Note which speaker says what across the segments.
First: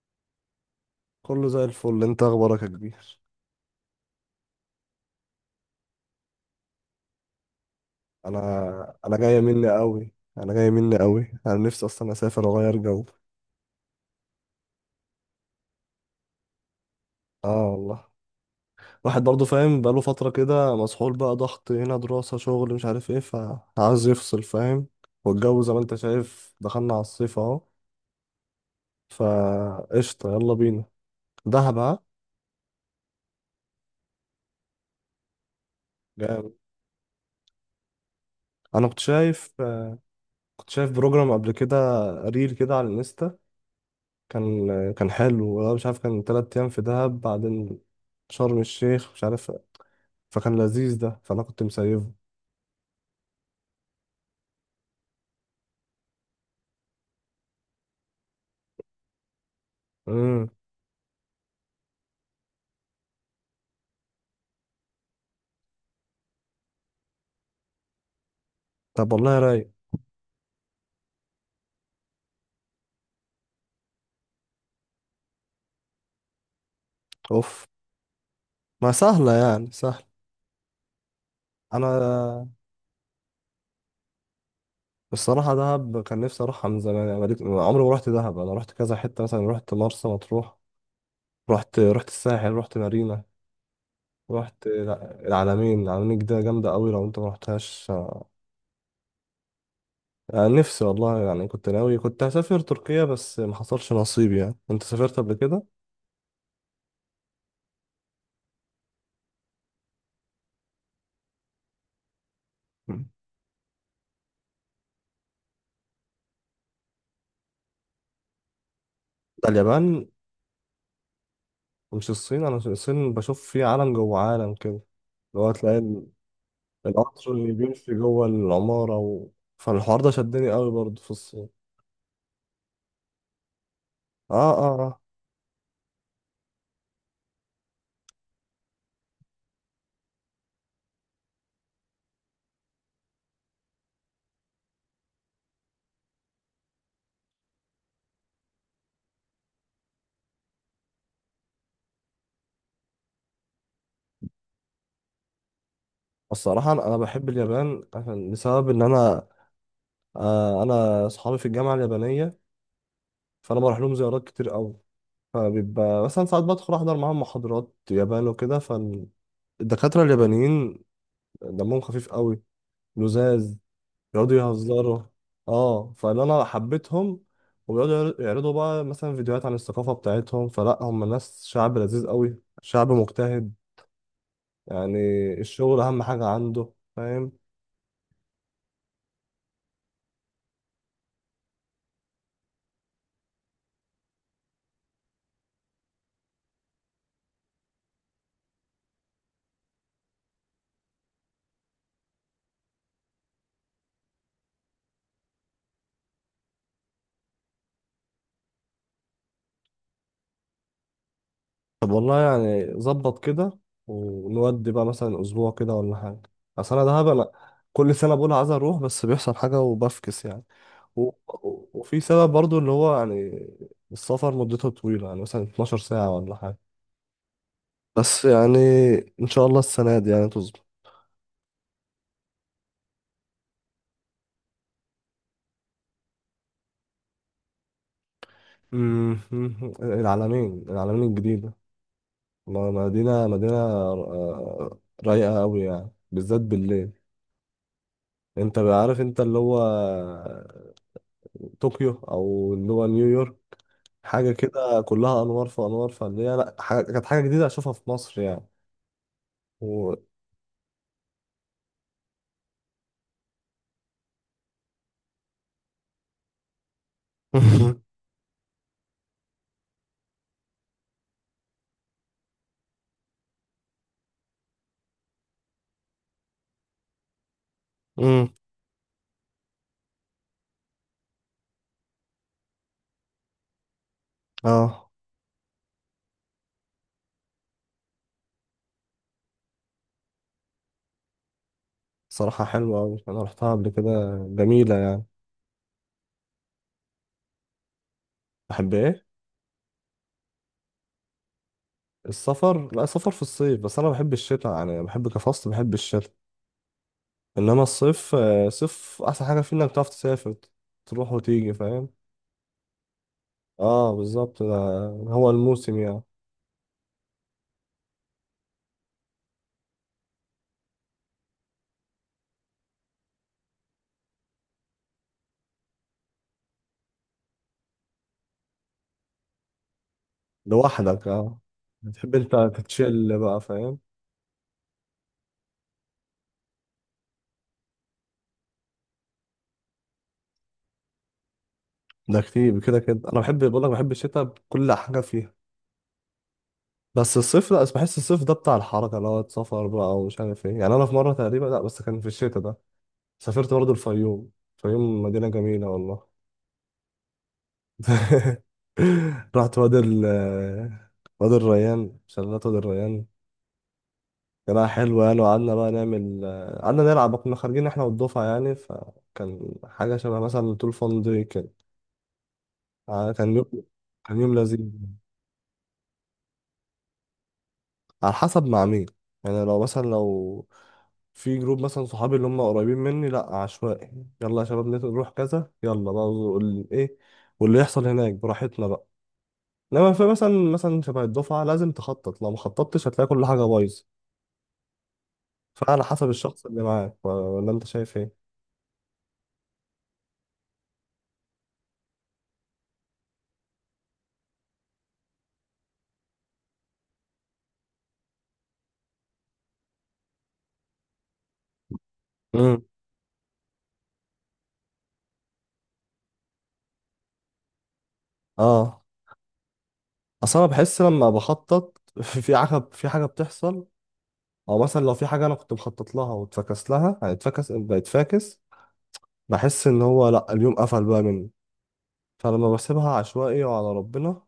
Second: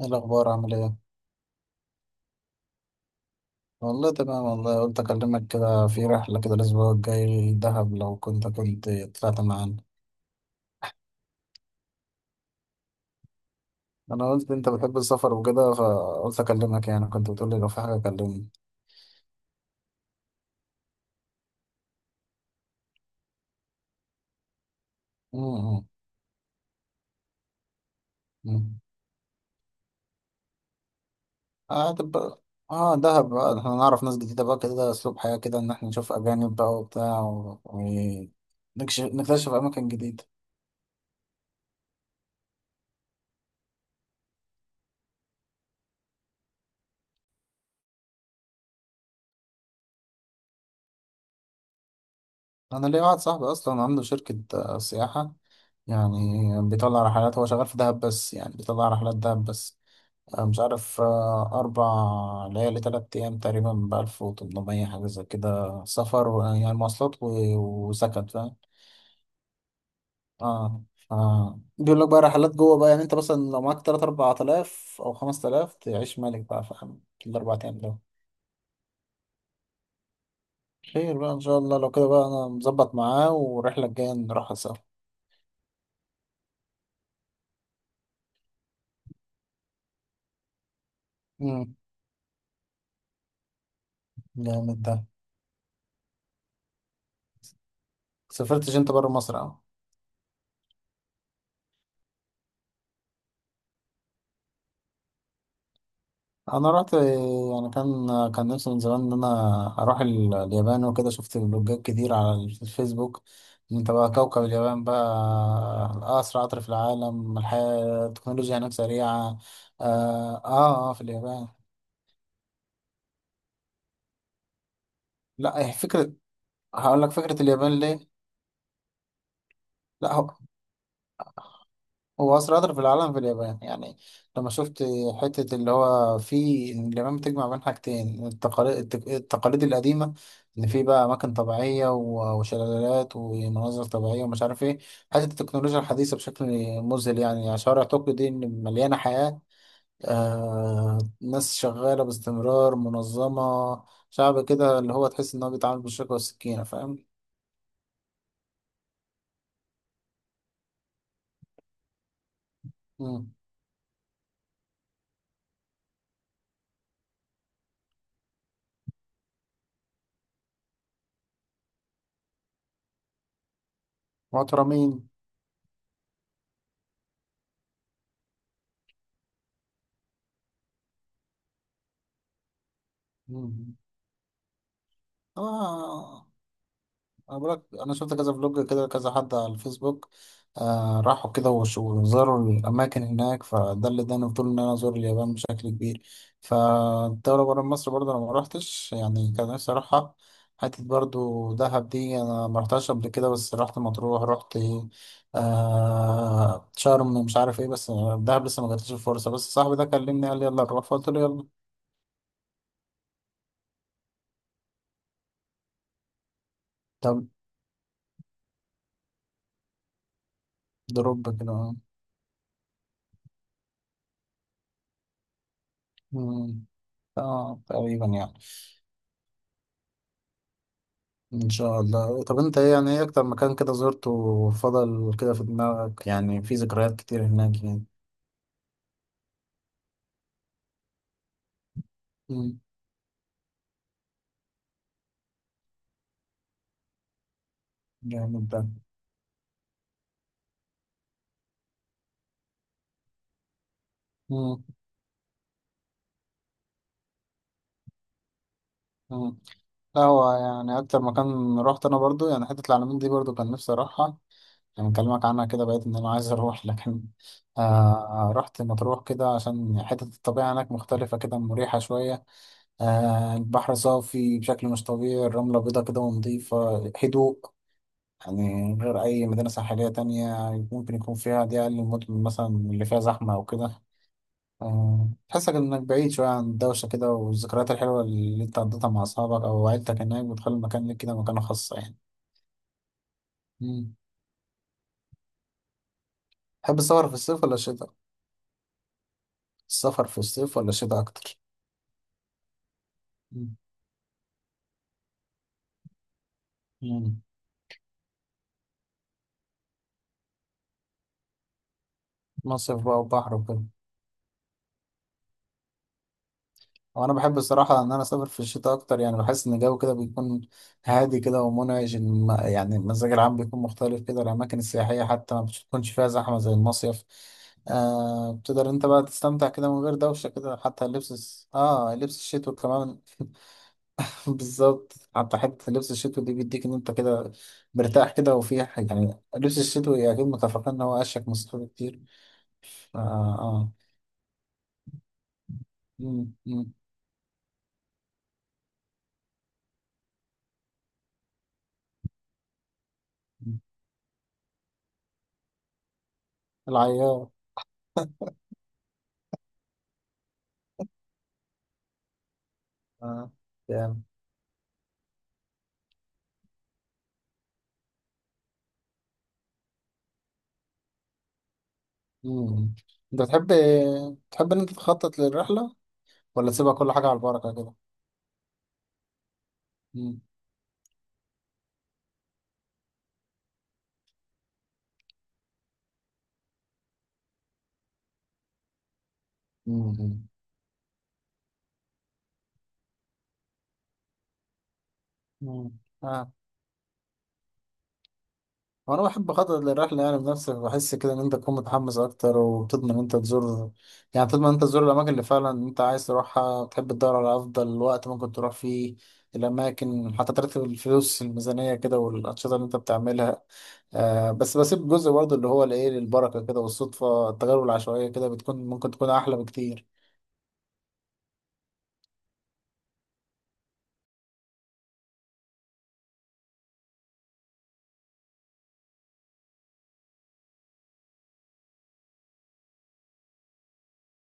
Speaker 1: ايه الاخبار؟ عامل ايه؟
Speaker 2: كله زي الفل. انت اخبارك يا كبير؟
Speaker 1: والله تمام. والله قلت اكلمك كده في رحله كده الاسبوع الجاي دهب، لو
Speaker 2: انا
Speaker 1: كنت
Speaker 2: انا جايه
Speaker 1: طلعت
Speaker 2: مني
Speaker 1: معانا.
Speaker 2: قوي، انا جايه مني قوي، انا نفسي اصلا اسافر واغير جو.
Speaker 1: انا قلت انت بتحب السفر وكده فقلت اكلمك، يعني كنت بتقول لي
Speaker 2: اه
Speaker 1: لو في حاجه
Speaker 2: والله.
Speaker 1: كلمني.
Speaker 2: واحد برضه فاهم، بقاله فتره كده مسحول، بقى ضغط هنا، دراسه، شغل، مش عارف ايه، فعاوز يفصل، فاهم؟ والجو زي ما
Speaker 1: امم،
Speaker 2: انت شايف دخلنا على الصيف اهو.
Speaker 1: امم.
Speaker 2: فقشطه يلا بينا. دهب،
Speaker 1: اه
Speaker 2: ها؟
Speaker 1: تبقى. اه دهب بقى احنا نعرف ناس جديده بقى، كده اسلوب حياه، كده ان احنا نشوف
Speaker 2: جامد.
Speaker 1: اجانب بقى وبتاع
Speaker 2: انا كنت
Speaker 1: نكتشف
Speaker 2: شايف،
Speaker 1: اماكن جديده.
Speaker 2: كنت شايف بروجرام قبل كده، ريل كده على الانستا، كان، كان حلو والله. مش عارف، كان تلات ايام في دهب، بعدين شرم الشيخ، مش عارف. فكان لذيذ ده، فانا كنت مسيبه.
Speaker 1: انا ليا واحد صاحبي اصلا عنده شركه سياحه، يعني بيطلع رحلات، هو شغال في دهب بس، يعني بيطلع رحلات دهب بس. أنا
Speaker 2: امم
Speaker 1: مش عارف، 4 ليالي 3 أيام تقريبا بـ1800 حاجة زي كده، سفر يعني مواصلات وسكن، فاهم؟
Speaker 2: طب والله رايق.
Speaker 1: اه، اه، بيقول لك بقى رحلات جوه بقى، يعني أنت مثلا لو معاك تلات أربع آلاف أو 5 آلاف تعيش ملك بقى، فاهم؟ في الأربع
Speaker 2: اوف.
Speaker 1: أيام دول.
Speaker 2: ما سهله يعني، سهل.
Speaker 1: خير بقى إن شاء الله، لو كده بقى
Speaker 2: انا
Speaker 1: أنا مظبط معاه والرحلة الجاية نروحها سوا.
Speaker 2: الصراحه دهب كان نفسي اروحها من زمان، يعني عمري ما رحت دهب. انا رحت كذا حته، مثلا رحت مرسى مطروح،
Speaker 1: مم.
Speaker 2: رحت الساحل، رحت مارينا، رحت
Speaker 1: جامد ده.
Speaker 2: العلمين. العلمين دي جامده قوي لو انت ما رحتهاش.
Speaker 1: سافرتش أنت برا مصر أهو؟
Speaker 2: أنا نفسي والله، يعني كنت ناوي، كنت هسافر تركيا بس ما حصلش نصيب. يعني انت سافرت قبل كده؟
Speaker 1: انا رحت، يعني كان نفسي من زمان ان انا اروح اليابان وكده، شفت فلوجات كتير على
Speaker 2: مم.
Speaker 1: الفيسبوك. إن انت بقى كوكب اليابان بقى اسرع قطر في العالم، الحياة التكنولوجيا هناك سريعة.
Speaker 2: ده اليابان
Speaker 1: اه، اه، آه، في اليابان.
Speaker 2: ومش الصين. انا الصين بشوف فيه عالم جوه عالم كده، اللي هو
Speaker 1: لا هي
Speaker 2: تلاقي
Speaker 1: فكرة، هقول لك
Speaker 2: القطر
Speaker 1: فكرة
Speaker 2: اللي
Speaker 1: اليابان
Speaker 2: بيمشي
Speaker 1: ليه.
Speaker 2: جوه العمارة فالحوار ده
Speaker 1: لا، هو
Speaker 2: شدني قوي برضه في الصين.
Speaker 1: هو أسرع قطر في العالم في اليابان، يعني.
Speaker 2: اه
Speaker 1: لما
Speaker 2: اه
Speaker 1: شفت
Speaker 2: اه.
Speaker 1: حتة اللي هو في إن اليابان بتجمع بين حاجتين، التقاليد القديمة. إن في بقى أماكن طبيعية وشلالات ومناظر طبيعية ومش عارف إيه. حتة التكنولوجيا الحديثة بشكل مذهل، يعني شوارع طوكيو دي إن مليانة حياة. آه، ناس شغالة باستمرار منظمة. شعب كده اللي هو تحس إن هو بيتعامل بالشوكة والسكينة،
Speaker 2: الصراحة، أنا
Speaker 1: فاهم؟
Speaker 2: بحب اليابان عشان، بسبب إن أنا، آه أنا أصحابي في الجامعة اليابانية،
Speaker 1: مم.
Speaker 2: فأنا بروح لهم زيارات كتير قوي. فبيبقى مثلا ساعات بدخل أحضر معاهم محاضرات يابان وكده، فالدكاترة اليابانيين دمهم خفيف قوي، لزاز، بيقعدوا
Speaker 1: محترمين.
Speaker 2: يهزروا. اه، فاللي انا حبيتهم، وبيقعدوا يعرضوا بقى مثلا فيديوهات عن الثقافة بتاعتهم. فلا هم ناس، شعب لذيذ قوي، شعب مجتهد
Speaker 1: مم.
Speaker 2: يعني. الشغل اهم حاجة
Speaker 1: آه.
Speaker 2: عنده، فاهم؟
Speaker 1: انا بقولك، انا شفت كذا فلوج كده، كذا حد على الفيسبوك. آه، راحوا كده وزاروا الاماكن هناك، فده اللي اداني فضول ان انا ازور اليابان بشكل كبير. فالدوله بره مصر برضه انا ما روحتش، يعني كان نفسي اروحها. حتة برضه دهب دي انا ما رحتهاش قبل كده، بس رحت مطروح، رحت شرم، مش عارف ايه، بس. دهب لسه ما جاتليش الفرصه، بس صاحبي ده كلمني قال لي يلا نروح، فقلت له يلا.
Speaker 2: طب والله يعني ظبط كده. ونودي بقى مثلا اسبوع كده ولا حاجة. اصل انا دهب،
Speaker 1: طب.
Speaker 2: انا كل سنة بقول عايز اروح بس بيحصل حاجة وبفكس يعني. و...
Speaker 1: دروب كده.
Speaker 2: وفي سبب برضو اللي هو يعني السفر مدته طويلة، يعني مثلا 12 ساعة ولا
Speaker 1: مم.
Speaker 2: حاجة.
Speaker 1: اه، تقريبا
Speaker 2: بس
Speaker 1: يعني.
Speaker 2: يعني ان شاء الله السنه دي يعني تظبط.
Speaker 1: ان شاء الله. طب انت ايه، يعني ايه اكتر مكان كده زرته وفضل كده في دماغك، يعني في ذكريات كتير هناك يعني؟
Speaker 2: أمم، العلمين، العلمين الجديده،
Speaker 1: مم.
Speaker 2: مدينه آه، رايقه قوي يعني بالذات بالليل.
Speaker 1: جامد
Speaker 2: انت
Speaker 1: ده.
Speaker 2: عارف انت اللي هو طوكيو او اللي هو نيويورك، حاجه
Speaker 1: مم.
Speaker 2: كده كلها انوار في انوار، فاللي هي لا، حاجة كانت، حاجه جديده اشوفها في مصر يعني.
Speaker 1: مم.
Speaker 2: و...
Speaker 1: لا هو يعني، اكتر مكان رحت انا برضو يعني حتة العلمين دي، برضو كان نفسي اروحها. يعني اكلمك عنها كده، بقيت ان انا عايز اروح لكن. آه، رحت مطروح كده عشان حتة الطبيعة هناك مختلفة كده، مريحة شوية. آه، البحر صافي بشكل مش طبيعي، الرملة بيضة كده ونضيفة، هدوء.
Speaker 2: أمم،
Speaker 1: يعني غير أي مدينة ساحلية تانية ممكن يكون فيها، دي أقل المدن مثلا اللي فيها زحمة أو كده.
Speaker 2: اه
Speaker 1: آه، تحسك إنك بعيد شوية عن الدوشة كده، والذكريات الحلوة اللي أنت قضيتها مع أصحابك أو عيلتك هناك بتخلي المكان ليك كده مكانة خاصة يعني.
Speaker 2: صراحه حلوه قوي، انا رحتها قبل
Speaker 1: مم.
Speaker 2: كده، جميله يعني.
Speaker 1: تحب السفر في الصيف ولا الشتاء؟
Speaker 2: بحب ايه؟
Speaker 1: السفر في الصيف ولا الشتاء أكتر؟
Speaker 2: السفر؟ لا، سفر في
Speaker 1: مم.
Speaker 2: الصيف، بس انا بحب الشتاء يعني، بحب كفصل بحب الشتاء.
Speaker 1: مم.
Speaker 2: انما الصيف آه، صيف احسن حاجه فيه انك تعرف تسافر، تروح وتيجي، فاهم؟
Speaker 1: مصيف بقى وبحر وكده.
Speaker 2: اه بالظبط، ده هو الموسم يعني.
Speaker 1: وانا بحب الصراحه ان انا اسافر في الشتاء اكتر، يعني بحس ان الجو كده بيكون هادي كده ومنعش، يعني المزاج العام بيكون مختلف كده، الاماكن السياحيه حتى ما بتكونش فيها زحمه زي المصيف. آه بتقدر انت بقى تستمتع كده من غير دوشه كده، حتى
Speaker 2: لوحدك
Speaker 1: اللبس
Speaker 2: اه، بتحب
Speaker 1: لبس
Speaker 2: انت
Speaker 1: الشتوي كمان.
Speaker 2: تتشل بقى، فاهم؟
Speaker 1: بالظبط، حتى حته لبس الشتوي دي بيديك ان انت كده مرتاح كده، وفي يعني لبس الشتوي اكيد متفقين ان هو اشيك من الصيف كتير.
Speaker 2: ده كتير كده
Speaker 1: اه.
Speaker 2: كده، انا بحب، بقول لك
Speaker 1: اه.
Speaker 2: بحب الشتاء بكل حاجه فيها.
Speaker 1: مم، مم،
Speaker 2: بس الصيف لا، بس بحس الصيف ده بتاع الحركه، اللي هو سفر بقى ومش عارف ايه. يعني انا في مره تقريبا، لا بس كان في الشتاء ده، سافرت
Speaker 1: مم.
Speaker 2: برضه الفيوم. الفيوم مدينه جميله والله.
Speaker 1: العيار.
Speaker 2: رحت وادي الريان، شلالات وادي الريان.
Speaker 1: آه.
Speaker 2: كان حلو يعني، وقعدنا بقى نعمل، قعدنا نلعب، كنا خارجين احنا والدفعة يعني، فكان حاجة شبه مثلا طول فان دي كده.
Speaker 1: مم.
Speaker 2: آه،
Speaker 1: انت
Speaker 2: كان يوم،
Speaker 1: تحب،
Speaker 2: كان يوم
Speaker 1: تحب
Speaker 2: لذيذ.
Speaker 1: ان انت تخطط للرحله ولا تسيبها كل حاجه على البركه كده؟
Speaker 2: على حسب مع مين، يعني لو مثلا،
Speaker 1: مم.
Speaker 2: لو في جروب مثلا صحابي اللي هم قريبين مني، لا عشوائي يلا يا شباب نروح كذا، يلا بقى ايه، واللي يحصل هناك براحتنا بقى. انما في
Speaker 1: مم.
Speaker 2: مثلا، شبه الدفعه لازم تخطط، لو ما خططتش هتلاقي كل حاجه بايظه.
Speaker 1: مم.
Speaker 2: فعلى حسب
Speaker 1: اه.
Speaker 2: الشخص اللي معاك، ولا انت شايف ايه؟
Speaker 1: وانا بحب اخطط للرحله يعني بنفسي، بحس كده ان انت تكون متحمس اكتر، وبتضمن ان انت تزور، يعني تضمن ان انت تزور الاماكن اللي فعلا انت عايز تروحها، بتحب تدور على افضل وقت ممكن تروح فيه الاماكن، حتى ترتب الفلوس الميزانيه كده والانشطه
Speaker 2: امم
Speaker 1: اللي انت بتعملها. آه بس بسيب جزء برضه اللي هو الايه للبركه كده، والصدفه التجارب العشوائيه كده بتكون
Speaker 2: اه.
Speaker 1: ممكن تكون احلى بكتير.
Speaker 2: اصل انا بحس لما بخطط في حاجه، في حاجه بتحصل، او مثلا لو في حاجه انا كنت مخطط لها واتفكس لها، يعني اتفكس بقت فاكس. بحس ان هو لا، اليوم قفل بقى مني. فلما بسيبها عشوائي وعلى ربنا،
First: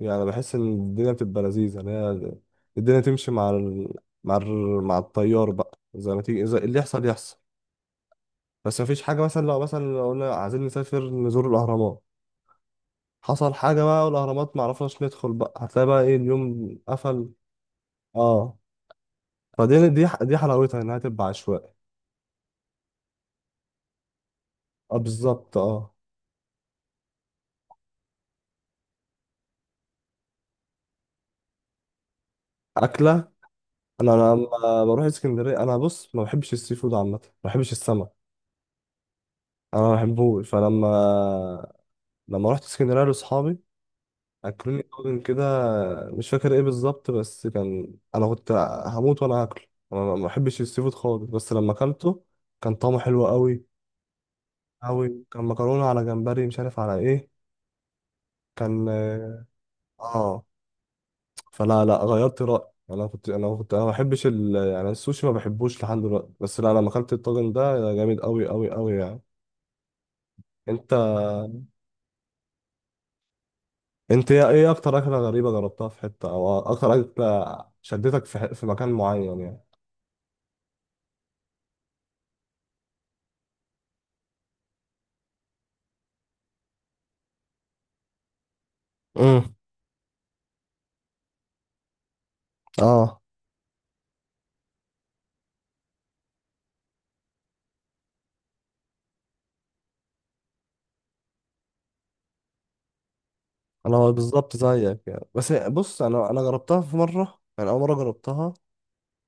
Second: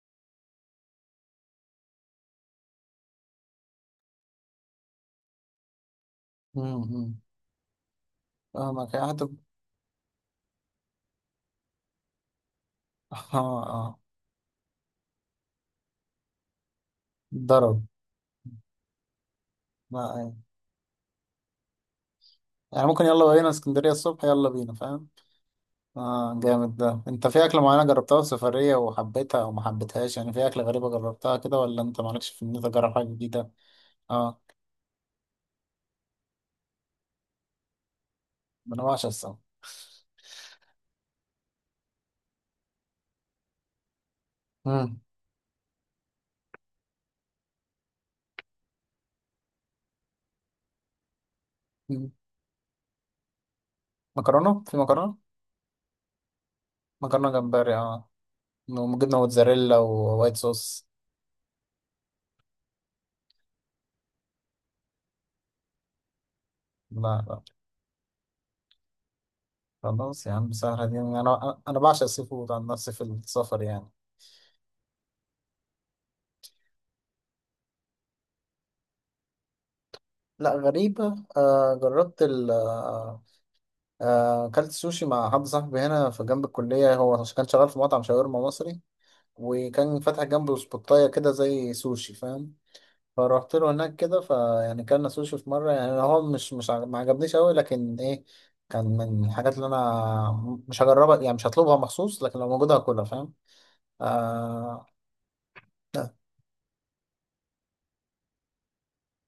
Speaker 2: يعني بحس ان الدنيا بتبقى لذيذه، اللي هي الدنيا تمشي مع مع التيار بقى، زي ما تيجي، زي اللي يحصل
Speaker 1: مم.
Speaker 2: يحصل.
Speaker 1: اه،
Speaker 2: بس
Speaker 1: ما
Speaker 2: مفيش
Speaker 1: كان
Speaker 2: حاجة،
Speaker 1: حتى.
Speaker 2: مثلا لو، مثلا لو قلنا عايزين نسافر نزور الأهرامات،
Speaker 1: اه،
Speaker 2: حصل حاجة
Speaker 1: اه.
Speaker 2: بقى والأهرامات معرفناش ندخل، بقى هتلاقي بقى إيه، اليوم قفل.
Speaker 1: ضرب.
Speaker 2: اه فدي، دي
Speaker 1: ما
Speaker 2: دي
Speaker 1: يعني
Speaker 2: حلاوتها إنها تبقى عشوائي.
Speaker 1: يعني ممكن يلا بينا اسكندرية الصبح، يلا بينا
Speaker 2: اه
Speaker 1: فاهم.
Speaker 2: بالظبط اه.
Speaker 1: اه جامد ده. انت في اكلة معينة جربتها في سفرية وحبيتها او ما حبيتهاش؟ يعني في اكلة غريبة جربتها كده، ولا انت مالكش في ان انت تجرب حاجة
Speaker 2: أكلة،
Speaker 1: جديدة؟
Speaker 2: أنا
Speaker 1: اه،
Speaker 2: لما بروح اسكندرية، أنا بص ما بحبش السي فود عامة، ما بحبش السمك،
Speaker 1: ما انا بعشق السمك.
Speaker 2: أنا ما بحبوش. فلما، لما رحت اسكندرية لأصحابي، اكلوني
Speaker 1: مم.
Speaker 2: طاجن كده، مش فاكر ايه بالظبط، بس كان، انا كنت هموت وانا اكله. انا ما بحبش السي فود خالص، بس لما
Speaker 1: مم.
Speaker 2: اكلته كان طعمه حلو قوي
Speaker 1: مكرونة، في مكرونة؟
Speaker 2: قوي. كان مكرونه على جمبري مش عارف على ايه،
Speaker 1: مكرونة جمبري، اه.
Speaker 2: كان،
Speaker 1: وجبنة موتزاريلا ووايت
Speaker 2: اه.
Speaker 1: صوص.
Speaker 2: فلا لا، غيرت رايي. انا كنت، انا كنت، انا ما بحبش يعني السوشي ما بحبوش لحد دلوقتي، بس لا لما اكلت
Speaker 1: لا، لا.
Speaker 2: الطاجن ده جامد قوي قوي قوي يعني.
Speaker 1: خلاص يا عم، سهلة
Speaker 2: انت،
Speaker 1: دي. انا بعشق السي فود عن نفسي في السفر، يعني.
Speaker 2: انت ايه إيه اكتر اكله غريبه جربتها في حته، او اكتر اكله شدتك في في مكان معين يعني؟
Speaker 1: لا غريبة، جربت ال أكلت سوشي مع حد صاحبي هنا في جنب الكلية، هو كان شغال في مطعم شاورما مصري،
Speaker 2: امم
Speaker 1: وكان فاتح جنبه سبوتاية كده زي سوشي، فاهم؟
Speaker 2: اه.
Speaker 1: فروحت له هناك كده، فيعني كلنا سوشي في مرة يعني، هو مش مش عج- ما عجبنيش أوي، لكن إيه كان من الحاجات اللي أنا مش هجربها، يعني مش هطلبها مخصوص، لكن لو موجودة هاكلها، فاهم؟
Speaker 2: انا هو بالظبط
Speaker 1: آه.
Speaker 2: زيك يعني، بس بص انا، جربتها في مره، يعني اول مره جربتها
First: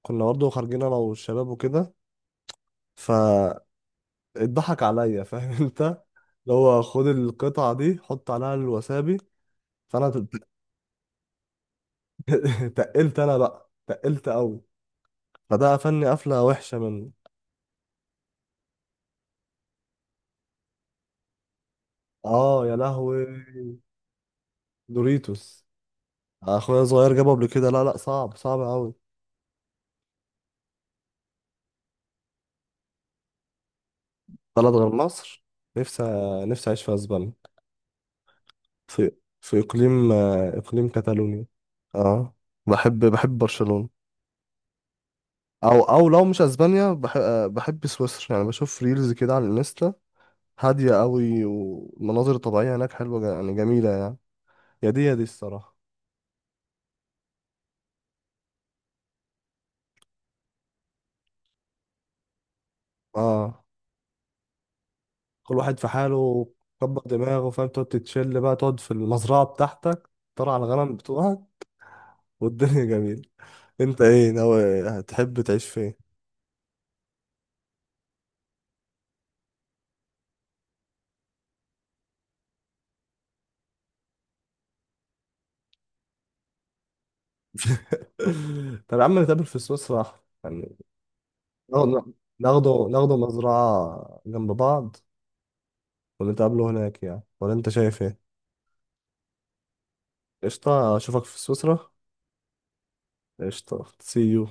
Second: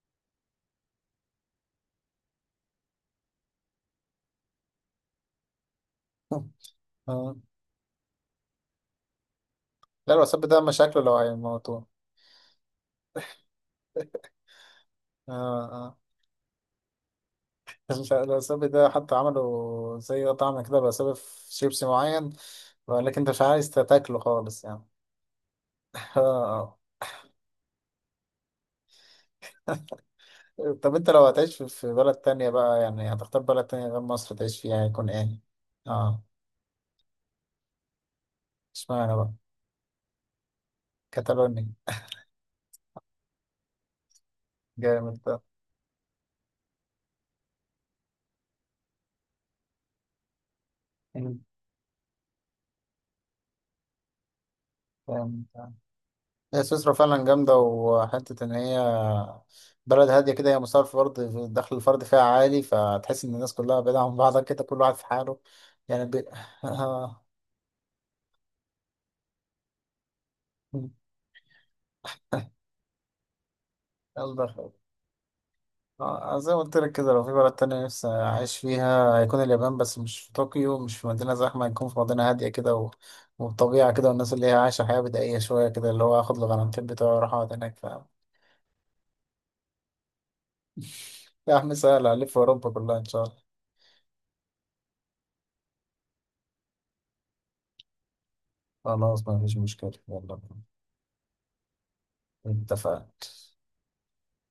Speaker 2: كنا برضه خارجين انا والشباب وكده، فاتضحك عليا فاهم انت اللي هو خد
Speaker 1: آه.
Speaker 2: القطعه دي حط عليها الوسابي، فانا
Speaker 1: لا، الوساب ده مشاكله لو هيموتوه.
Speaker 2: تقلت، انا بقى تقلت قوي،
Speaker 1: آه.
Speaker 2: فده
Speaker 1: آه.
Speaker 2: قفلني قفله وحشه منه.
Speaker 1: مش عارف الوسابي ده حتى عملوا زي طعم كده بسبب في شيبسي معين،
Speaker 2: اه يا
Speaker 1: بيقول لك
Speaker 2: لهوي.
Speaker 1: انت مش عايز تاكله خالص يعني.
Speaker 2: دوريتوس،
Speaker 1: آه.
Speaker 2: اخويا صغير جابه قبل كده، لا لا صعب صعب قوي.
Speaker 1: طب انت لو هتعيش في بلد تانية بقى، يعني هتختار بلد تانية غير مصر تعيش
Speaker 2: بلد
Speaker 1: فيها،
Speaker 2: غير
Speaker 1: هيكون ايه؟
Speaker 2: مصر؟ نفسي،
Speaker 1: اه.
Speaker 2: نفسي اعيش في اسبانيا. في،
Speaker 1: اشمعنى بقى؟
Speaker 2: في اقليم آه، اقليم كاتالونيا.
Speaker 1: كاتالونيا.
Speaker 2: اه، بحب، بحب برشلونة.
Speaker 1: جامد ده.
Speaker 2: او، او لو مش اسبانيا، بحب، بحب سويسرا يعني. بشوف ريلز كده على الانستا، هادية
Speaker 1: مم.
Speaker 2: قوي، والمناظر الطبيعية هناك حلوة يعني جميلة يعني. يا دي يا دي
Speaker 1: جامد ده.
Speaker 2: الصراحة.
Speaker 1: هي سويسرا فعلا جامدة، وحتة إن هي بلد هادية كده، هي مصارف فرد الدخل الفردي فيها عالي، فتحس إن الناس
Speaker 2: اه
Speaker 1: كلها بعيدة عن بعضها كده، كل واحد في حاله.
Speaker 2: كل واحد في
Speaker 1: يعني
Speaker 2: حاله، كبر
Speaker 1: آه.
Speaker 2: دماغه فاهم، تقعد تتشل بقى، تقعد في المزرعة بتاعتك، ترعى على الغنم بتوعك، والدنيا جميلة. انت ايه
Speaker 1: يلا.
Speaker 2: ناوي، هتحب تعيش فين؟
Speaker 1: آه، زي ما قلت لك كده لو في بلد تانية نفسي أعيش فيها هيكون اليابان، بس مش في طوكيو، مش في مدينة زحمة، هيكون في مدينة هادية كده والطبيعة كده، والناس اللي هي عايشة حياة بدائية شوية كده، اللي هو آخد الغرامتين بتوعي وأروح أقعد هناك، فاهم؟
Speaker 2: طب يا عم نتقابل في سويسرا يعني.
Speaker 1: يا عم
Speaker 2: ناخده،
Speaker 1: سهل، ألف، أوروبا
Speaker 2: ناخده
Speaker 1: كلها إن
Speaker 2: ناخده
Speaker 1: شاء الله.
Speaker 2: مزرعة جنب بعض ونتقابله هناك يعني، ولا انت شايف ايه؟
Speaker 1: خلاص ما فيش مشكلة، يلا بينا.
Speaker 2: قشطة، اشوفك في سويسرا.
Speaker 1: اتفقنا.
Speaker 2: قشطة، سي يو.